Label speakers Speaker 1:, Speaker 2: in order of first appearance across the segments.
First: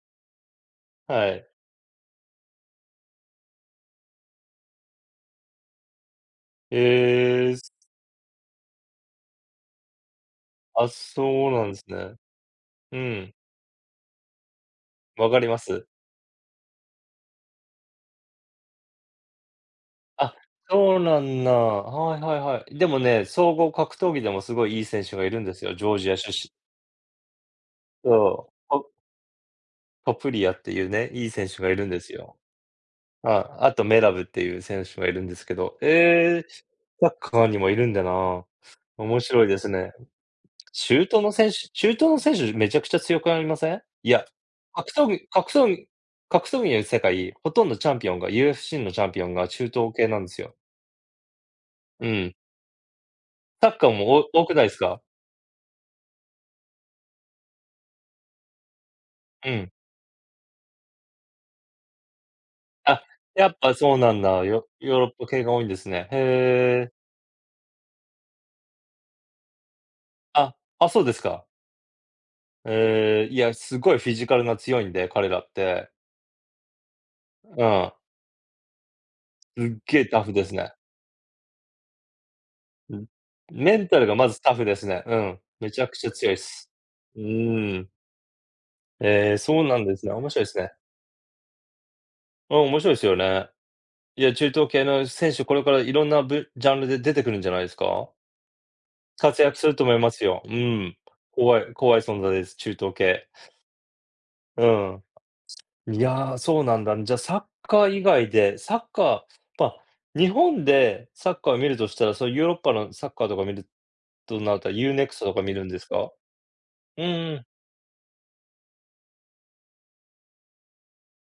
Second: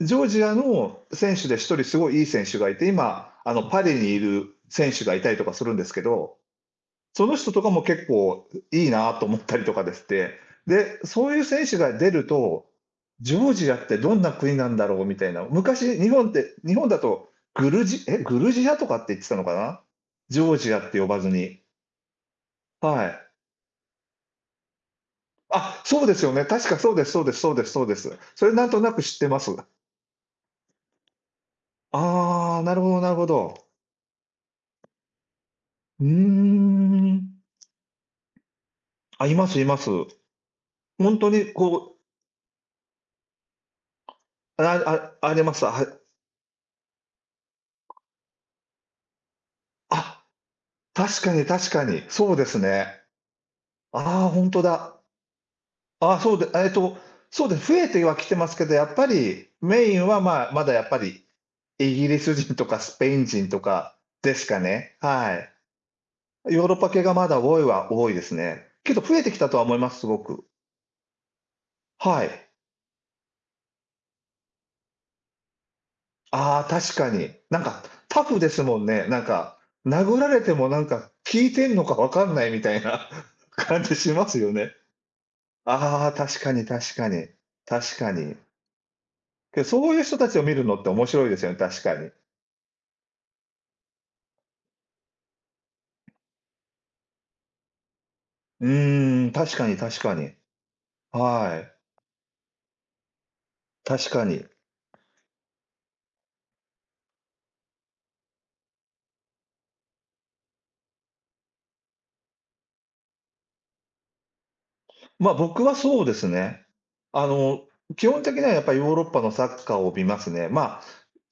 Speaker 1: ジョージアの
Speaker 2: は
Speaker 1: 選
Speaker 2: い。
Speaker 1: 手で1人すごいいい選手がいて、今、あのパリにいる選手がいたりとかするんですけど。その人
Speaker 2: へ
Speaker 1: と
Speaker 2: え。
Speaker 1: かも結構いいなと思ったりとかですって。
Speaker 2: あ、
Speaker 1: で、そういう
Speaker 2: そう
Speaker 1: 選
Speaker 2: なん
Speaker 1: 手
Speaker 2: す
Speaker 1: が出
Speaker 2: ね。
Speaker 1: ると、
Speaker 2: うん。
Speaker 1: ジョージアってどんな国なんだろうみた
Speaker 2: わ
Speaker 1: い
Speaker 2: か
Speaker 1: な。
Speaker 2: ります。
Speaker 1: 昔日本って日本だと、グルジエ、グルジアとかって言ってたのかな。
Speaker 2: あ、
Speaker 1: ジョージアっ
Speaker 2: そ
Speaker 1: て
Speaker 2: う
Speaker 1: 呼ば
Speaker 2: な
Speaker 1: ず
Speaker 2: んだ。
Speaker 1: に。
Speaker 2: はいはいはい。でも
Speaker 1: はい。
Speaker 2: ね、総合格闘技でもすごいいい選手がいるんですよ、
Speaker 1: あ、
Speaker 2: ジョー
Speaker 1: そう
Speaker 2: ジ
Speaker 1: で
Speaker 2: ア
Speaker 1: す
Speaker 2: し
Speaker 1: よ
Speaker 2: ゅ
Speaker 1: ね、
Speaker 2: し
Speaker 1: 確かそうですそうですそうですそうです。そ
Speaker 2: そ
Speaker 1: れなん
Speaker 2: う。
Speaker 1: と
Speaker 2: ト
Speaker 1: なく知ってます。
Speaker 2: トプリアっていうね、いい選手がいるんですよ。
Speaker 1: ああ、なるほどなるほ
Speaker 2: ああ、
Speaker 1: ど。
Speaker 2: あとメラブっていう選手がいるんですけど。
Speaker 1: うー
Speaker 2: ええ、サッ
Speaker 1: ん。
Speaker 2: カーにもいるんだな。面
Speaker 1: あ、い
Speaker 2: 白
Speaker 1: ま
Speaker 2: い
Speaker 1: す
Speaker 2: で
Speaker 1: い
Speaker 2: す
Speaker 1: ます。
Speaker 2: ね。中
Speaker 1: 本
Speaker 2: 東
Speaker 1: 当
Speaker 2: の
Speaker 1: に
Speaker 2: 選手
Speaker 1: こ
Speaker 2: 中
Speaker 1: う。
Speaker 2: 東の選手めちゃくちゃ強くありません。いや、
Speaker 1: あ、
Speaker 2: 格闘
Speaker 1: ああ、
Speaker 2: 技
Speaker 1: ありま
Speaker 2: 格
Speaker 1: す。
Speaker 2: 闘
Speaker 1: は
Speaker 2: 技
Speaker 1: い。
Speaker 2: 格闘技のいる世界、ほとんどチャンピオンが、UFC のチャンピオンが中東系な
Speaker 1: あ、
Speaker 2: んですよ。
Speaker 1: 確かに確かに、
Speaker 2: う
Speaker 1: そ
Speaker 2: ん。
Speaker 1: うですね。
Speaker 2: サッカー
Speaker 1: ああ、
Speaker 2: も、お
Speaker 1: ほ
Speaker 2: 多
Speaker 1: ん
Speaker 2: く
Speaker 1: と
Speaker 2: ないす
Speaker 1: だ。
Speaker 2: か？
Speaker 1: ああ、そう、で、ええと、そうで、増えてはきてますけど、やっぱり
Speaker 2: うん。
Speaker 1: メインはまあ、まだやっぱり、イギリス人とかス
Speaker 2: あ、
Speaker 1: ペイン
Speaker 2: や
Speaker 1: 人
Speaker 2: っ
Speaker 1: と
Speaker 2: ぱそ
Speaker 1: か
Speaker 2: うなんだ。
Speaker 1: ですか
Speaker 2: ヨヨ
Speaker 1: ね、
Speaker 2: ーロッパ
Speaker 1: は
Speaker 2: 系が多いんですね。へ
Speaker 1: い。ヨーロッパ
Speaker 2: え。
Speaker 1: 系がまだ多いは多いですね。けど増えてきたとは思います、すごく。
Speaker 2: あ、あ、そうですか。
Speaker 1: はい。
Speaker 2: へえ、いや、すごいフィジカルが強いんで、彼らって。
Speaker 1: ああ、確かに。なん
Speaker 2: う
Speaker 1: か
Speaker 2: ん。
Speaker 1: タフですもんね、なんか。
Speaker 2: すっげえ
Speaker 1: 殴
Speaker 2: タ
Speaker 1: ら
Speaker 2: フ
Speaker 1: れ
Speaker 2: で
Speaker 1: て
Speaker 2: す
Speaker 1: も
Speaker 2: ね。
Speaker 1: なんか、効いてんのかわかんないみたい
Speaker 2: うん。
Speaker 1: な
Speaker 2: メ
Speaker 1: 感
Speaker 2: ン
Speaker 1: じ
Speaker 2: タル
Speaker 1: し
Speaker 2: がま
Speaker 1: ます
Speaker 2: ず
Speaker 1: よ
Speaker 2: タフ
Speaker 1: ね。
Speaker 2: ですね、うん。めちゃく
Speaker 1: あ
Speaker 2: ちゃ
Speaker 1: あ、
Speaker 2: 強い
Speaker 1: 確かに
Speaker 2: す。
Speaker 1: 確か
Speaker 2: う
Speaker 1: に、
Speaker 2: ーん。
Speaker 1: 確かに。
Speaker 2: ええ、そ
Speaker 1: け、
Speaker 2: うなん
Speaker 1: そう
Speaker 2: で
Speaker 1: いう
Speaker 2: すね、
Speaker 1: 人た
Speaker 2: 面
Speaker 1: ちを
Speaker 2: 白い
Speaker 1: 見
Speaker 2: す
Speaker 1: る
Speaker 2: ね。
Speaker 1: のって面白いですよね、確かに。
Speaker 2: うん、面白いすよね。いや、中東系の選手、これからいろんなぶジャンルで出てくるんじゃないすか？
Speaker 1: うーん、
Speaker 2: 活躍
Speaker 1: 確
Speaker 2: す
Speaker 1: か
Speaker 2: る
Speaker 1: に
Speaker 2: と思い
Speaker 1: 確
Speaker 2: ま
Speaker 1: か
Speaker 2: す
Speaker 1: に。
Speaker 2: よ。うん。
Speaker 1: は
Speaker 2: 怖い
Speaker 1: い。
Speaker 2: 怖い存在です、中東系。
Speaker 1: 確かに。
Speaker 2: うん。いや、そうなんだ、じゃ、サッカー以外で、サッカーま、日本でサッカー見るとしたら、そのヨーロッパのサッカーとか見るとなったら U-NEXT と
Speaker 1: ま、
Speaker 2: か見
Speaker 1: 僕
Speaker 2: るん
Speaker 1: は
Speaker 2: です
Speaker 1: そう
Speaker 2: か？
Speaker 1: ですね。
Speaker 2: うん
Speaker 1: あ
Speaker 2: うん。
Speaker 1: の、基本的にはやっぱりヨーロッパのサッカーを見ますね。まあ、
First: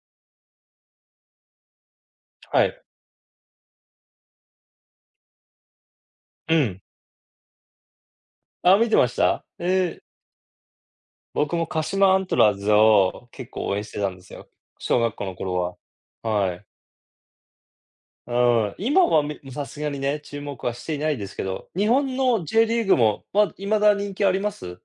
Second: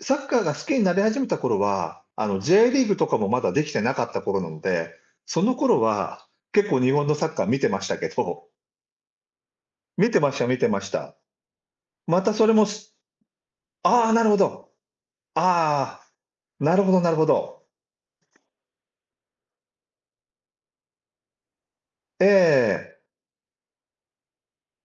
Speaker 1: サッカーが好きになり始めた頃は、あの
Speaker 2: は
Speaker 1: J
Speaker 2: い。
Speaker 1: リーグとかもまだできてなかった頃なので、その頃は、
Speaker 2: う
Speaker 1: 結構
Speaker 2: ん。
Speaker 1: 日本のサッカー見てましたけど。
Speaker 2: ああ、見てました？ええ。
Speaker 1: 見てました、見てました。
Speaker 2: 僕も鹿島ア
Speaker 1: ま
Speaker 2: ン
Speaker 1: た
Speaker 2: ト
Speaker 1: そ
Speaker 2: ラ
Speaker 1: れ
Speaker 2: ー
Speaker 1: も
Speaker 2: ズ
Speaker 1: す
Speaker 2: を結構応援してた
Speaker 1: ああ、
Speaker 2: んで
Speaker 1: なる
Speaker 2: す
Speaker 1: ほ
Speaker 2: よ。
Speaker 1: ど。
Speaker 2: 小学校の頃は。
Speaker 1: ああ、
Speaker 2: はい。
Speaker 1: なるほどなるほど。
Speaker 2: うん、今はみさすがにね、注目はしていないですけど、日本
Speaker 1: え
Speaker 2: の J リーグ
Speaker 1: え。
Speaker 2: も、ま、未だ人気あります？